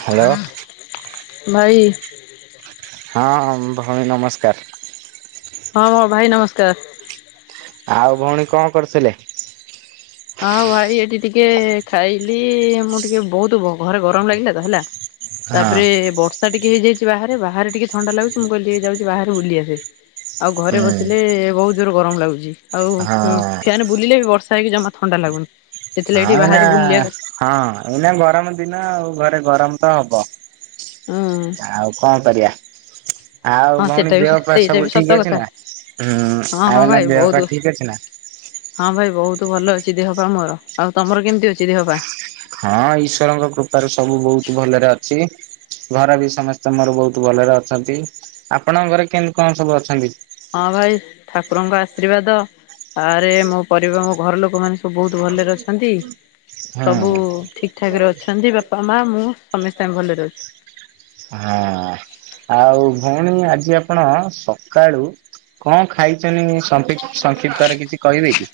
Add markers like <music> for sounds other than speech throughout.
Hello ଭାଇ। ହଁ ଭଉଣୀ ନମସ୍କାର। ହଁ ହଁ ଭାଇ ନମସ୍କାର। ଆଉ ଭଉଣୀ କଣ କରୁଥିଲେ? ହଁ ଭାଇ ଏଠି ଟିକେ ଖାଇଲି ମୁଁ ଟିକେ ବହୁତ ଘରେ ଗରମ ଲାଗିଲା ତ ହେଲା ହଁ ତାପରେ ବର୍ଷା ଟିକେ ହେଇଯାଇଛି ବାହାରେ ବାହାରେ ଟିକେ ଥଣ୍ଡା ଲାଗୁଛି ମୁଁ କହିଲି ଯାଉଛି ବାହାରେ ବୁଲି ଆସେ। ଆଉ ଘରେ ହୁଁ ବସିଲେ ବହୁତ ଜୋର ଗରମ ଲାଗୁଛି ଆଉ ହଁ ଫ୍ୟାନ ବୁଲିଲେ ବି ବର୍ଷା ହେଇକି ଜମା ଥଣ୍ଡା ଲାଗୁନି। ସେଥିଲାଗି ହଁ ଟିକେ ଏଇନା ବାହାରେ ବୁଲିବାକୁ ହଁ ଏଇନା ଗରମ ଦିନ ଆଉ ଘରେ ଗରମ ତ ହବ। ହୁଁ ଆଉ କଣ କରିବା। ଆଉ ହଁ ଭଉଣୀ ସେଟା ବି ଦେହ ପା ସେଇଟା ସବୁ ବି ସତ ଠିକ ଅଛି କଥା। ନା ହୁଁ ହଁ ହଁ ଆଉ ନା ଭାଇ ଦେହ ବହୁତ ପା ଠିକ ଅଛି ନା। ହଁ ଭାଇ ବହୁତ ଭଲ ଅଛି ଦେହପା ମୋର ଆଉ ତମର କେମିତି ଅଛି ଦେହପା? ହଁ ଈଶ୍ଵରଙ୍କ କୃପାରେ ସବୁ ବହୁତ ଭଲରେ ଅଛି। ଘରେ ବି ସମସ୍ତେ ମୋର ବହୁତ ଭଲରେ ଅଛନ୍ତି ଆପଣଙ୍କ ଘରେ କେମିତି କଣ ସବୁ ଅଛନ୍ତି? ହଁ ଭାଇ ଠାକୁରଙ୍କ ଆଶୀର୍ବାଦ। ଆରେ ମୋ ପରିବାର ମୋ ଘର ଲୋକ ମାନେ ସବୁ ବହୁତ ଭଲରେ ଅଛନ୍ତି। ସବୁ ହୁଁ ଠିକ ଠାକ ରେ ଅଛନ୍ତି ବାପା ମା ମୁଁ ସମସ୍ତେ ଭଲରେ ଅଛି। ହଁ। ଆଉ ଭଉଣୀ ଆଜି ଆପଣ ସକାଳୁ କଣ ଖାଇଛନ୍ତି ସଂକ୍ଷପ୍ତ ସଂକ୍ଷିପ୍ତରେ କିଛି କହିବେ କି।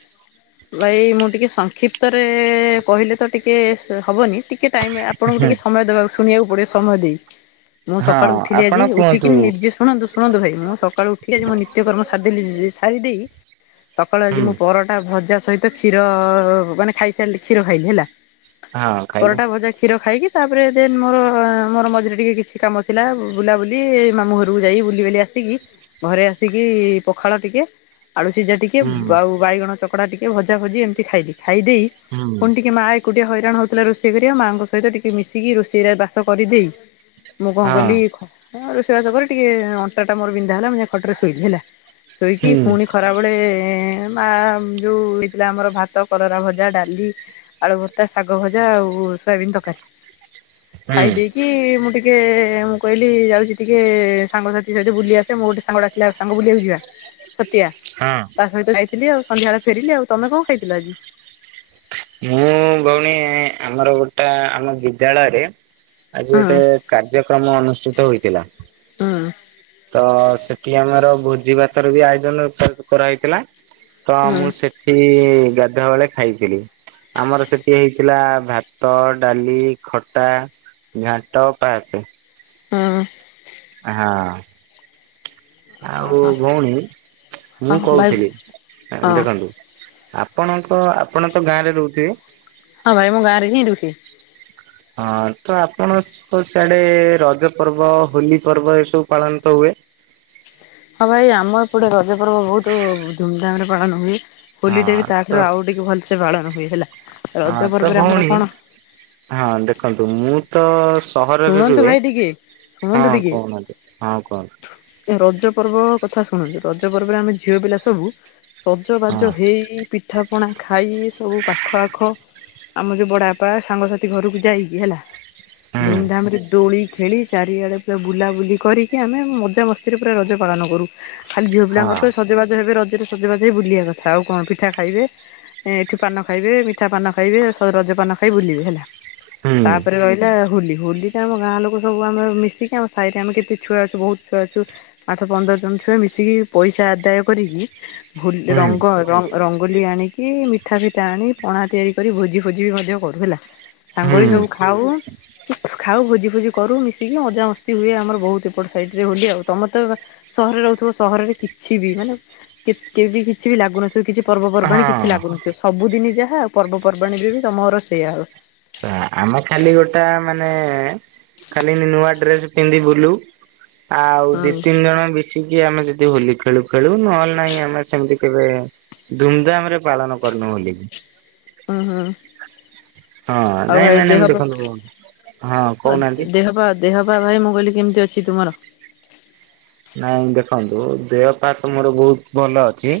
ଭାଇ ମୁଁ ଟିକେ ସଂକ୍ଷିପ୍ତରେ କହିଲେ ତ ଟିକେ ହବନି ଟିକେ ଟିକେ ଟାଇମ ଆପଣଙ୍କୁ ହୁଁ ଟିକେ ସମୟ ଦେବାକୁ ଶୁଣିବାକୁ ପଡିବ ସମୟ ଦେଇ ମୁଁ ହଁ ସକାଳୁ ଉଠିଲି ଆପଣ ଆଜି ଉଠିକି କୁହନ୍ତୁ। ନିଜେ ଶୁଣନ୍ତୁ ଶଣନ୍ତୁ ଭାଇ ମୁଁ ସକାଳୁ ଉଠିକି ଆଜି ମୋ ନିତ୍ୟ କର୍ମ ସାରିଦେ ସାରି ଦେଇ ସକାଳେ ଆଜି ହୁଁ ମୁଁ ପର ତା ଭଜା ସହିତ କ୍ଷୀର ମାନେ ଖାଇସାରିଲେ କ୍ଷୀର ଖାଇଲି ହେଲା। ହଁ ଖାଇଲେ ପରଟା ଭଜା କ୍ଷୀର ଖାଇକି ତାପରେ ଦେନ୍ ମୋର ମୋର ମଝିରେ ଟିକେ କିଛି କାମ ଥିଲା ବୁଲାବୁଲି ମାମୁଁ ଘରକୁ ଯାଇ ବୁଲି ବୁଲି ଆସିକି ଘରେ ଆସିକି ପଖାଳ ଟିକେ ଆଳୁ ସିଝା ଟିକେ ହୁଁ ଆଉ ବାଇଗଣ ଚକଡା ଟିକେ ଭଜା ଭଜି ଏମିତି ଖାଇଲି ଖାଇ ଦେଇ ହୁଁ ଫୁଣି ଟିକେ ମା ଏକୁଟିଆ ହଇରାଣ ହଉଥିଲା ରୋଷେଇ କରିବା ମାଆଙ୍କ ସହିତ ଟିକେ ମିଶିକି ରୋଷେଇରେ ବାସ କରିଦେଇ ମୁକ ହଁ କଇଲିକି ଲଖ ହଁ ଆ ର ସେବା ତ କରି ଟିକେ ଅଣ୍ଟା ଟାୋର ବିନ୍ଧା ହେଲା ଖଟରେ ଶୋଇଲି ହେଲା ହୁଁ ଶୋଇକିୁଣି ଖରାବେଳେ ମା ଯଉଁ ହେଇଥିଲା ଆମର ଭାତ କରରା ଭଜା ଡାଲି ଆଳୁ ଭତ୍ତା ଶାଗ ଭଜା ଆଉ ସୋୟାବିନ ତକାରୀ ଖାଇ ହୁଁ ଦେଇେଇକ କି ମୁଁ ଟିକେ ମୁଁ କହିଲି ଯାଉଚି ଟିକେ ସାଙ୍ଗସାଥି ସହିତ ବୁଲି ଆସେ ମୁଁ ଗୋଟେ ସାଙ୍ଗ ଡ଼ାକି ଆମ ବୁଲିବାକୁ ଯିବା ସତିଆ। ହଁ। ତା ସହିତ ଯାଇଥିଲି ଆଉ ସନ୍ଧ୍ୟାବେଳେ ଫେରିଲି ଆଉ ତମେ କଣ ଖାଇଥିଲ ଆଜି? ମୁଁ ଭଉଣୀ ଆମର ଗୋଟା ଆମ ବିଦ୍ୟାଳୟରେ ଆଜି ହୁଁ ଗୋଟେ କାର୍ଯ୍ୟକ୍ରମ ଅନୁଷ୍ଠିତ ହୋଇଥିଲା। ହୁଁ ତ ସେଠି ଆମର ଭୋଜି ଭାତ ର ବି ଆୟୋଜନର୍ କରାହେଇଥିଲା ତ ହୁଁ ମୁଁ ସେ ସେ-ଗାଧୁଆ ବେଳେ ଖାଇଥିଲି। ଆମର ସେଠି ହେଇଥିଲା ଭାତ ଡାଲି ଖଟା ଘାଣ୍ଟ ପାସେ। ହଁ। ଆଁ ହଁ। ଆଉ ହଁ ଭଉଣୀ ମୁଁ ହଁ ଭାଇ କହୁଥିଲି ହଁ ଦେଖନ୍ତୁ ଆପଣଙ୍କ ଆପଣ ତ ଗାଁରେ ରହୁଥିବେ? ହଁ ଭାଇ ମୁଁ ଗାଁ ରେ ହିଁ ରୁହେ। ହଁ ତ ଆପଣ ସ୍ ହ ସିଆଡେ ରଜ ପର୍ବ ହୋଲି ପର୍ବ ଏସବୁ ପାଳନ ତ ହୁଏ? ହଁ ଭାଇ ଆମର ଏପଟେ ରଜ ପର୍ବ ବହୁତୁ ଧୁମ୍ ଧାମ୍ ରେ ପାଳନ ହୁଏ। ହୋଲି ଟେ ହଁ ବି ତା ତ ଠାରୁ ଆଉ ଟିକେ ଭଲ୍ ସେ ପାଳନ ହୁଏ ହେଲା, ହଁ ରଜ ତ ପର୍ବରେ ଆମର ଭଉଣୀ କଣ? ହଁ ଦେଖନ୍ତୁ ମୁଁ ତ ସହରରେ ଶୁଣନ୍ତୁ ରୁହେ, ଭାଇ ଟିକେ ଶୁଣନ୍ତୁ ହଁ ଟିକେ କହୁନାହାନ୍ତି ହଁ କୁହନ୍ତୁ। ରଜ ପର୍ବ କଥା ଶୁଣନ୍ତୁ ରଜ ପର୍ବରେ ଆମେ ଝିଅ ପିଲା ସବୁ ହଁ ସଜବାଜ ହେଇ ପିଠାପଣା ଖାଇ ସବୁ ପାଖ ଆଖ ଆମ ଯଉ ବଡ଼ାବାପା ସାଙ୍ଗସାଥି ଘରକୁ ଯାଇକି ହେଲା ହୁଁ ଧୁମ୍ ଧାମ୍ ରେ ଦୋଳି ଖେଳି ଚାରିଆଡେ ପୁରା ବୁଲାବୁଲି କରିକି ଆମେ ମଜା ମସ୍ ସ୍ତି ପୁରା ରଜ ପାଳନ କରୁ ଖାଲି ଝିଅ ପିଲାଙ୍କର ହଁ ତ ସଜବାଜ ହେବେ ରଜ ତିରେ ସଜବାଜ ହେଇ ବୁଲିବା କଥା ଆଉ କଣ ପିଠା ଖାଇବେ ଏଠୁ ପାନ ଖାଇବେ ମିଠା ପାନ ଖାଇବେ ରଜ ପାନ ଖାଇ ବୁଲିବେ ହେଲା। ହୁଁ ତାପରେ ରହିଲା ହୋଲି ହୋଲି ଟା ଆମ ଗାଁ ଲୋକ ସବୁ ଆମେ ମିଶିକି ଆମ ସାହିରେ ଆମେ କେତେ ଛୁଆ ଅଛୁ ବହୁତ୍ ଛୁଆ ଅଛୁ ଆଠ ପନ୍ଦର ଜଣ ଛୁଆ ମିଶିକି ପଇସା ଆଦାୟ କରିକି ଭ ହୁଁ। ରଙ୍ଗ ରଙ୍ଗୋଲି ଆଣିକି ମିଠା ଫିଠା ଆଣି ପଣା ତିଆରି କରି ଭୋଜି ଫୋଜି ବି ମଧ୍ୟ କରୁ ହେଲା, ସାଙ୍ଗ ହୁଁ ହେଇ ସବୁ ଖାଉଁ। ଖାଉ ଭୋଜି ଫୋଜି କରୁ ମିଶିକି ମଜାମସ୍ତି ହୁଏ ଆମର ବହୁତ୍ ଏପଟ୍ ସାଇଟ୍ ରେ ହୋଲି ଆଉ ତମେ ତ ସହରରେ ରହୁଥିବ ସହରରେ କିଛି ବି ମାନେ କେତ୍ କେବେ ବି କିଛି ବି ଲାଗୁନଥିବ କିଛି ପର୍ବପର୍ବାଣି କିଛି ହଁ ଲାଗୁନଥିବ ସବୁଦିନ ଯାହା ପର୍ବ ପର୍ବାଣୀ ରେ ବି ତମର ସେଇଆ। ଆ ଆ। ଆମେ ଖାଲି ଗୋଟା ମାନେ ଖାଲି ନୂଆ ଡ୍ରେସ ପିନ୍ଧି ବୁଲୁ। ଆଉ ଦି ହୁଁ ତିନି ଜଣ ମିଶିକି ଆମେ ଯଦି ହୋଲି ଖେଳୁ ଖେଳୁ ନହେଲେ ନାହିଁ ଆମେ ସେମିତି କେବେ ଧୁମଧାମ ରେ ପାଳନ କରିନୁ ହୋଲି। ଉଁ ହୁଁ। ହଁ ଆଉ ନାଇଁ ଭାଇ ମାନେ ଦେହ ପା ଦେଖନ୍ତୁ ହଁ ଅ କହୁନାହାନ୍ତି ଦେହ ପା ଦେହ ପା ଭାଇ ମୁଁ କହିଲି କେମିତି ଅଛି ତୁମର। ନାଇଁ ଦେଖନ୍ତୁ ଦେହ ପା ତ ମୋର ବହୁତ ଭଲ ଅଛି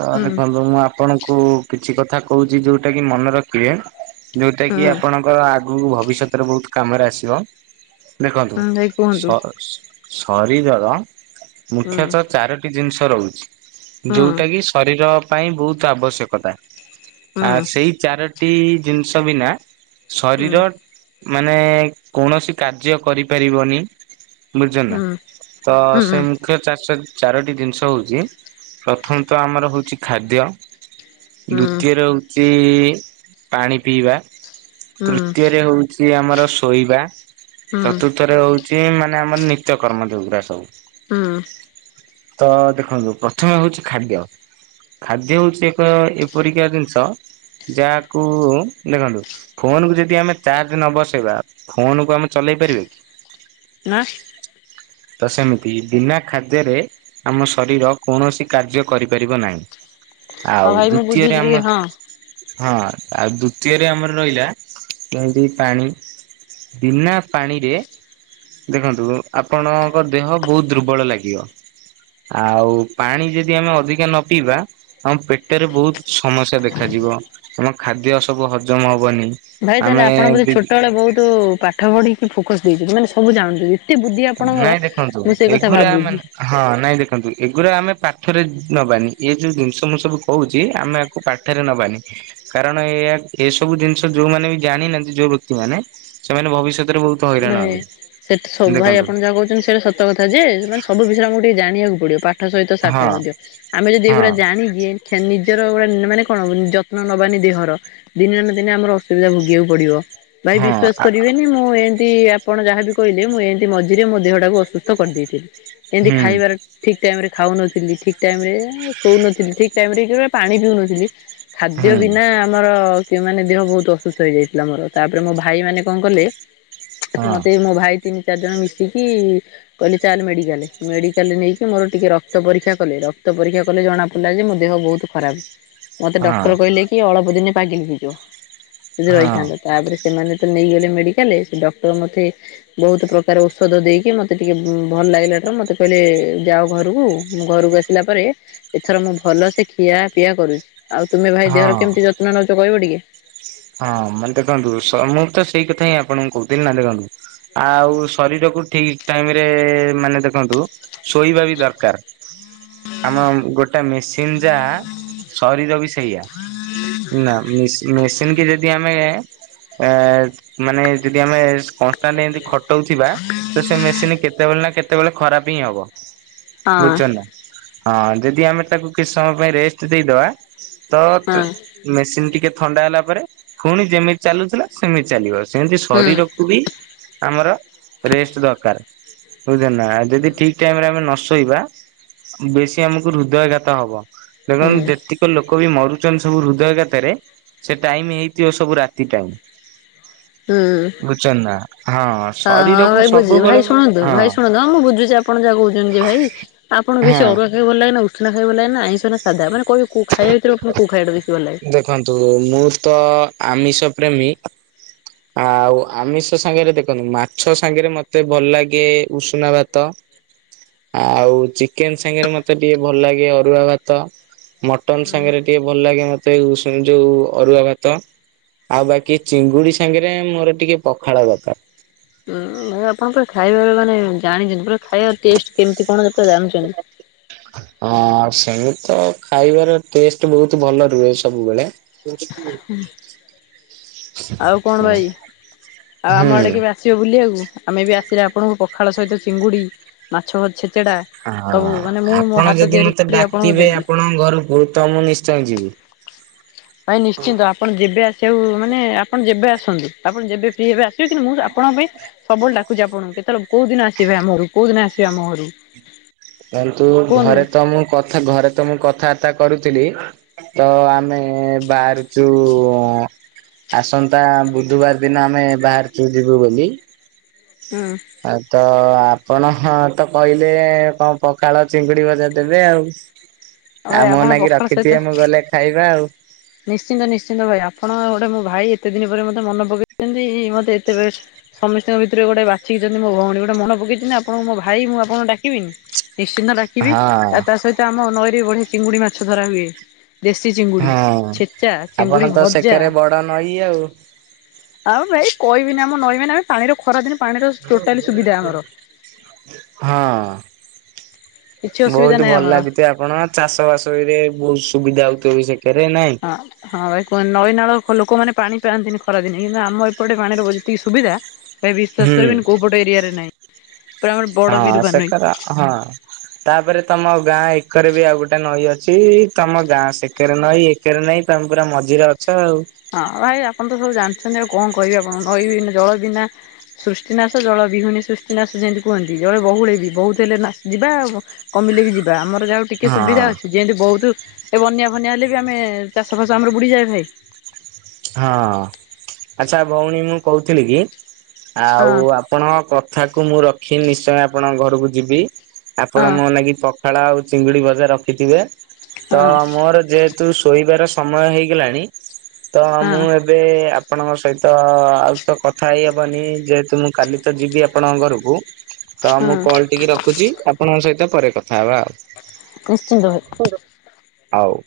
ତ ହୁଁ ଦେଖନ୍ତୁ ମୁଁ ଆ ଆପଣଙ୍କୁ କିଛି କଥା କହୁଚି ଯୋଉଟା କି ମନେ ରଖିବେ ଯୋଉଟା ହୁଁ କିି ଆପଣଙ୍କର ଆ ଗୁକୁ ଭବିଷ୍ୟତରେ ବହୁତ କାମରେ ଆସିବ ଦେଖନ୍ତୁ ହୁଁ ଭାଇ କୁହନ୍ତୁ ସ ସ ଶରୀରର ହୁଁ ମୁଖ୍ୟତଃ ଚାରୋଟି ଜିନିଷ ରହୁଛି ହୁଁ ଯୋଉଟା କି। ଶରୀର ପାଇଁ ବହୁତ ଆବଶ୍ୟକତା ଆ ହୁଁ ସେଇ ଚାର ଟି ଜିନିଷ ବିନା ହୁଁ ଶରୀର। ମାନେ କୌଣସି କାର୍ଯ୍ୟ କରିପାରିବନି ହୁଁ ହୁଁ ବୁଝଛନା। ତ ହୁଁ ସେମ ମୁଖ୍ୟ ଚାଷ ଚାରୋଟି ଜିନିଷ ହଉଚି ପ୍ରଥମତଃ ଆମର ହଉଚି ଖାଦ୍ୟ। ଦ୍ଵିତୀୟରେ ହଉଚି ପାଣି ପିଇବା। ହୁଁ ତୃତୀୟରେ ହଉଚି ଆମର ଶୋଇବା ହୁଁ ଚତୁ ଥରେ ହଉଚି ମାନେ ଆମର ନିତ୍ୟ କର୍ମ ଯଉଗୁରା ସବୁ। ହୁଁ। ତ ଦେଖନ୍ତୁ ପ୍ରଥମେ ହଉଚି ଖାଦ୍ୟ। ଖାଦ୍ୟ ହଉଚି ଏକ ଏପରିକା ଜିନିଷ ଯାହାକୁ ଦେଖନ୍ତୁ। ଫୋନକୁୁ ଯଦି ଆମେ ଚାର୍ଜ ନ ବସେଇବା ଫୋନକୁୁ ଆମେ ଚଲେଇ ପାରିବା କି। ନା। ତ ସେମିତି ବିନା ଖାଦ୍ୟରେ ଆମ ଶରୀର କୌଣସି କାର୍ଯ୍ୟ କରିପାରିବ ନାହିଁ। ଆଉ ହଁ ଭାଇ ମୁଁ ଦ୍ଵିତୀୟରେ ବୁଝୁଛି ଟିକେ ଆମର। ହଁ ହଁ ଆଉ ଦ୍ଵିତୀୟରେ ଆମର ରହିଲା ଯେମିତି ପାଣି। ବିନା ପାଣିରେ ଦେଖନ୍ତୁ ଆପଣ। ଙ୍କ ଦେହ ବହୁତ ଦୁର୍ବଳ ଲାଗିବ ଆଉ ପାଣି ଯଦି ଆମେ ଅଧିକା ନ ପିଇବା। ଆମ ପେଟରେ ବହୁତ ସମସ୍ୟା ଦେଖାଯିବ ଆମ ଖାଦ୍ୟ ସବୁ ହଜମ ହବନି। ଭାଇ ଆମେ ତାହେଲେ ଆପଣ ବୋଧେ ବି ଛୋଟବେଳେ ବହୁତ ପାଠ ପଢିକି ଫୋକସ ଦେଇଛନ୍ତି ମାନେ ସବୁ ଜାଣନ୍ତି। ଏତେ ବୁଦ୍ଧି ଆପଣଙ୍କର ନାଇଁ ଦେଖନ୍ତୁ ମୁଁ ସେଇ କଥା ଏଗୁରା ମାନେ ଭାବୁଚି। ହଁ ନାଇଁ ଦେଖନ୍ତୁ ଏଗୁରା ଆମେ ପାଥରେ ନବାନି ଏ ଯୋଉ ଜିନିଷ ମୁଁ ସବୁ। କହୁଛି ଆମେ ୟାକୁ ପାଠରେ ନବାନି। କାରଣ ଏୟା ଏସବୁ ଜିନିଷ ଯୋଉମାନେ ବି ଜାଣିନାହାନ୍ତି ଯୋଉ ବ୍ୟକ୍ତି ମାନେ ସେମାନେ ଭବିଷ୍ୟତରେ ବହୁ ତ ହଇରାଣ ହବୁ। ସେ <unintelligible> ଭାଇ ଆପଣ ଯାହା କହୁଛନ୍ତି ସେରା ସତ କଥା ଯେ ମାନେ ସବୁ ବିଷୟରେ ଆମକୁ ଟିକେ ଜାଣିବାକୁ ପଡିବ ପା ପାଠ ସହିତ ସାଠ ହଁ ମଧ୍ୟ ଆମେ ଯଦି ହଁ ଏଗୁରା ଜାଣିିକି ନିଜର ଗୋଟେ ମାନେ କଣ ହବ ଯତ୍ନ ନବାନି ଦିହର। ଦିନେ ନା ଦିନେ ଆମର ଅସୁବିଧା ଭୋଗିବାକୁ ପଡିବ ଭାଇ ହଁ ବିଶ୍ଵାସ ଆ କରିବେନି ମୁଁ ଏ ଏମିତି ଆପଣ ଯାହାବି କହିଲେ ମୁଁ ଏମତି ମଝିରେ ମୋ ଦେହଟାକୁ ଅସୁସ୍ଥ କରିଦେଇଥିଲି ଏମିତି ହୁଁ ଖାଇବାର ଠିକ ଟାଇମ ରେ ଖାଉନଥିଲି ଠିକ ଟାଇମ ରେ ଶୋଉନଥିଲି ଠିକ ଟାଇମ ରେ <unintelligible> ପାଣି ପିଉନଥିଲି। ଖାଦ୍ୟ ହୁଁ ବିନା ଆମର କି ମାନେ ଦେହ ବହୁତ ଅସୁସ୍ଥ ହେଇଯାଇଥିଲା ମୋର ତାପରେ ମୋ ଭାଇ ମାନେ କଣ କଲେ। ହଁ ମତେ ମୋ ଭାଇ ତିନି ଚାରି ଜଣ ମିଶିକି। କହିଲେ ଚାଲେ ମେଡିକାଲେ ମେଡିକାଲେ ନେଇକି ମୋର ଟିକେ ରକ୍ତ ପରୀକ୍ଷା କଲେ ରକ୍ତ ପରୀକ୍ଷା କଲେ ଜଣା ଲା ଯେ ମୋ ଦେହ ବହୁତ ଖରାପ। ମତେ ଡକ୍ଟର ହଁ କହିଲେ କି ଅଳପ ଦିନେ ପାଗିଲିି ହେଇ ଯିବ ଯଦି ହଁ ରହିଥାନ୍ତ ତାପରେ ସେମାନେ ତ ନେଇଗଲେ ମେଡିକାଲରେ ସେ ଡକ୍ଟର ମତେ। ବହୁତ ପ୍ରକାର ଔଷଧ ଦେଇକି ମତେ ଟିକେ ଭଲ ଲାଗିଲା ଟା ମତେ କହିଲେ ଯାଅ ଘରକୁ ଘରକୁ ଆ ସିଲା ପରେ ଏଥର ମୁଁ ଭଲସେ ଖିଆ ପିଆ କରୁଛି। ଆଉ ତୁମେ ଭାଇ ଦେହର ହଁ। କେମିତି ଯତ୍ନ ନଉଛ କହିବ ଟିକେ? ହଁ ମାନେ ଦେଖନ୍ତୁ ସ ମୁଁ ତ ସେଇ କଥା ହିଁ ଆପଣଙ୍କୁ କହୁଥିଲି ନା ଦେଖନ୍ତୁ। ଆଉ ଶରୀରକୁ ଠିକ ଟାଇମ ରେ ମାନେ ଦେଖନ୍ତୁ। ଶୋଇବା ବି ଦରକାର। ଆମ ଗୋଟେ ମେସିନ ଯା ସରିର ବି ସେୟା ନା ମି ମେ ତେଣକିି ଯଦି ଆମେ ଏ ମାନେ ଯଦି ଆମେ ତାନେ ଏମିତି ଖଟଉଥିବା ତ ସେ ମେସିନ କେତେବେଳେ ନା କେତେବେଳେ ଖରାପ ହିଁ ହବ। ହଁ ବୁଝୁଚନ୍ତନା ହଁ ଯଦି ଆମେ ତାକୁ କିଛି ସମୟ ପାଇଁ ରେଷ୍ଟ ଦେଇଦବା ତ ହଁ ମେସିନ ଟିକେ ଥଣ୍ଡା ହେଲା ପରେ ପୁଣି ଯେମିତି ଚାଲୁଥିଲା ସେମିତି ଚାଲିବ। ସେମିତି ହୁଁ ଶରୀରକୁ ବି ଆମର ରେଷ୍ଟ ଦରକାର। ବୁଝ ନା ଯଦି ଠିକ ଟାଇମ ରେ ଆମେ ନ ଶୋଇବା ବେଶୀ ଆମକୁ ହୃଦୟଘାତ ହବ। ହୁଁ। ଦେଖନ୍ତୁ ଯେତିକ ଲୋକ ବି ମରୁଛନ୍ତି ସବୁ ହୃଦୟଘାତରେ ସେ ଟାଇମ ହେଇଥିବ ସବୁ ରାତି ଟାଇମ। ହୁଁ ହଁ ବୁଝୁଛନ୍ତି ନା ହଁ ହଁ ଶରୀରକୁ ଭାଇ ବୁଝୁଛି ସବୁବେଳେ ଭାଇ ଶୁଣନ୍ତୁ ହଁ ଭାଇ ଶୁଣନ୍ତୁ ହଁ ମୁଁ ବୁଝୁଛି ଆ ଆପଣ ଯାହା କହୁଛନ୍ତି ଯେ ଭାଇ ଆପଣ ବେଶୀ ହଁ ଅରୁଆ ଖାଇବାକୁ ଭଲ ଲାଗେ ନା ଉଷୁନା ଖାଇବାକୁ ଭଲ ଲାଗେ ଆଇଁଷ ନା ସାଧା ମାନେ କହିବେ କ ଖାଇବା ଭିତରେ କଉ ଖାଇବା ବେସି ଭଲ ଲାଗେ? ଦେଖନ୍ତୁ ମୁଁ ତ ଆମିଷ ପ୍ରେମୀ। ଆଉ ଆମିଷ ସାଙ୍ଗରେ ଦେଖନ୍ତୁ ମାଛ ସାଙ୍ଗରେ ମତେ ଭଲ ଲାଗେ ଉଷୁନା ଭାତ। ଆଉ ଚି କେନ ସାଙ୍ଗରେ ମତେ ଟିକେ ଭଲ ଲାଗେ ଅରୁଆ ଭାତ, ମଟନ ସାଙ୍ଗରେ ଟିକେ ଭଲ ଲାଗେ ମ ଏ ଉ ଯୋଉ ଅରୁଆ ଭାତ। ଆଉ ବାକି ଚିଙ୍ଗୁଡି ସାଙ୍ଗରେ ମୋର ଟିକେ ପଖାଳ ଦରକାର। ହୁଁ ଭାଇ ଆପଣ ପୁରା ଖାଇବା ମାନେ ଜାଣିଛନ୍ତି ପୁରା ଖାଇବା ଟେଷ୍ଟ କେମିତି କଣ ପୁରା ଜାଣିଛନ୍ତି। ହଁ ସେମି ତ ଖାଇବାର ଟେଷ୍ଟ ବହୁତ ଭଲ ରୁହେ ସବୁବେଳେ। ଆଉ କଣ ଭାଇ ଆଉ ଆମ ହୁଁ। ଆଡେ କେବେ ଆସିବ ବୁଲିବାକୁ ଆମେ ବି ଆସିଲେ ଆପଣଙ୍କୁ ପଖାଳ ସହିତ ଚିଙ୍ଗୁଡି ମାଛ ଛେଚେଡ଼ା ହଁ ଆପଣ ଯଦି ମତେ ଆପଣଙ୍କୁ ଡାକିବେ ଦେବି। ଆପଣଙ୍କ ଘରକୁ ତ ମୁଁ ନି ଶ୍ଚୟ ଯିବି। ଭାଇ ନିଶ୍ଚିନ୍ତ ଆପଣ ଯେବେ ଆସିବାକୁ ମାନେ ଆପଣ ଯେବେ ଆସନ୍ତୁ ଆପଣ ଯେବେ ପିବେ ଆସ କିନ୍ତୁ ମୁଁ ଆପଣ ପାଇଁ ସବୁ ବେଳେ ଡାକୁଛି ଆପଣଙ୍କୁ କେତଳେ କୋଉ ଦିନ ଆସିବେ ଆମର କୋଉ ଦିନ ଆସିବ ଆମ ଘରୁକୁ। ତାଲେ ତୁ ଘରେ ତ ମୁଁ ଘରେ ତ ମୁଁ କଥାବାର୍ତ୍ତା କରୁଥିଲି ତ ଆମେ ବାହ ଆସନ୍ତା ବୁଧବାର ଦିନ ଆମେ ବାହାରାରୁଛୁ ଯିବୁ ବୋଲି। ହଁ। ଆଉ ତ ଆପଣ ହ ତ କହିଲେ କଣ ପଖାଳ ଚିଙ୍ଗୁଡି ଭଜା ଦେବେ ଆଉ। ଭାଇ ଆଉ ମୋ ଆପଣ ନାକି ପଖାଳ ସହିତ ରଖିଥିବେ ମୁଁ ଗଲେ ଖାଇବା ଆଉ। ନିଶ୍ଚିନ୍ତ ନିଶ୍ଚିନ୍ତ ଭାଇ ଆପଣ ଗୋଟେ ମୋ ଭାଇ ଏତେ ଦିନ ପରେ ମତେ ମନ ପକେଇଛନ୍ତି ମତେ ଏତେ ବେଷ୍ ସମସ୍ତଙ୍କ ଭିତରେ ଗୋଟେ ବାଛିକିଛନ୍ତି ମୋ ଭଉଣୀ ଗୋଟେ ମନେ ପକେଇଛନ୍ତି ଆପଣଙ୍କୁ ମୋ ଭାଇ ମୁଁ ଆପଣଙ୍କୁ ଡାକିବିନି। ନିଶ୍ଚିନ୍ତ ଡାକିବି ଆଉ ହଁ ତା ସହିତ ଆମ ନଈରେ ବଢିଆ ଚିଙ୍ଗୁଡି ମାଛ ଧରା ହୁଏ। ଦେଶୀ ଚିଙ୍ଗୁଡିି ହଁ ଛେଚ୍ଚା ଆପଣ ଚିଙ୍ଗୁଡିୀ ତ ଭଯା। ସେକରେ ବଡ ନଈ ଆଉ। ଆଉ ଭାଇ କହିବିନି ଆମ ନହିବ ଆମେ ପାଣିର ଖରାଦିନ ପାଣିର ଟୋଟାଲି ସୁବିଧା ଆମର। ହଁ କିଛି ଅସୁବିଧା ବହୁତ ନାହିଁ ଭଲ ଆମର। ଲାଗ ଏତେ ଆପଣ ଚାଷ ବାସରେ ବହୁତ ସୁବିଧା ହୋଉଥିବ ସେକରେ ନାଇଁ। ହଁ ହଁ ଭାଇ କୁହ ନଈ ନାଳ ଲୋକମାନେ ପାଣି ପାଆନ୍ତିନି ଖରାଦିନେ କିନ୍ତୁ ଆମ ଏପଟେ ପାଣିର ଯେତିକି ସୁବିଧା ଭାଇ ବିଶ୍ଵାସ ହୁଁ। କରିବନି କୋଉ ପଟ ଏରିଆରେ ନାହିଁ ପୁରା ଆମର ବଡ଼ ହଁ ବିରବା ସେକର ନୁଁହେଁ। ହଁ। ତାପରେ ତମ ଗାଁ ଏକରେ ବି ଆଉ ଗୋଟେ ନଈ ଅଛି ତମ ଗାଁ ସେକରେ ନଈ ଆକରେ ନାଇଁ ତାେ ପୁରା ମଝିରେ ଅଛ ଆଉ। ହଁ ଭାଇ ଆପଣ ତ ସବୁ ଜାଣିଛନ୍ତି ଆଉ କଣ କହିବେ ଆପଣ ନଈ ବିନା ଜଳ ବିନା ସୃଷ୍ଟିନାଶ ଜଳ ବିହୁନୀ ସୃଷ୍ଟିନାଶ ଯେମିତି କୁହନ୍ତି ଜଳ ବହୁଳ ବି ବହୁତ ହେଲେ ଯିବା ଆଉ କଣ। କମିଲେକି ଯିବା ଆମ ଯାହା ଟିକେ ହଁ। ସୁବିଧା ଅଛି ଯେମିତି ବହୁତ ଏ ବନ୍ୟା ବନ୍ୟା ହେଲେ ବି ଆମେ ଚାଷ ଫାସ ଆମର ବୁଡ଼ିଯାଏ ଭାଇ। ହଁ ଆଚ୍ଛା ଭଉଣୀ ମୁଁ କହୁଥିଲି କି ଆଉ ହଁ ଆପଣଙ୍କ କଥାକୁ ମୁଁ ରଖି ନିଶ୍ଚୟ ଆପଣଙ୍କ ଘରକୁ ଯିବି ଆପଣ ହଁ। ମୋ ଲାଗି ପ ପଖାଳ ଆଉ ଚିଙ୍ଗୁଡି ବଜା ରଖିଥିବେ ତ ହଁ ମୋର ଯେ ତୁ ଶୋଇବାର ସମୟ ହେଇଗଲାଣି ତ ମୁଁ ହଁ ଏବେ ଆପଣଙ୍କ ସହିତ ଆଉ ତ କଥା ହେଇହବନି ଯେହେତୁ ମୁଁ କାଲି ତ ଯିବି ଆପଣଙ୍କ ଘରକୁ ତ ମୁଁ କଲ୍ ଟିକେ ରଖୁଚି ଆପଣଙ୍କ ସହିତ ପରେ କଥା ହବା ନିଶ୍ଚିନ୍ତ ଭାଇ। ଆଉ। ଆଉ।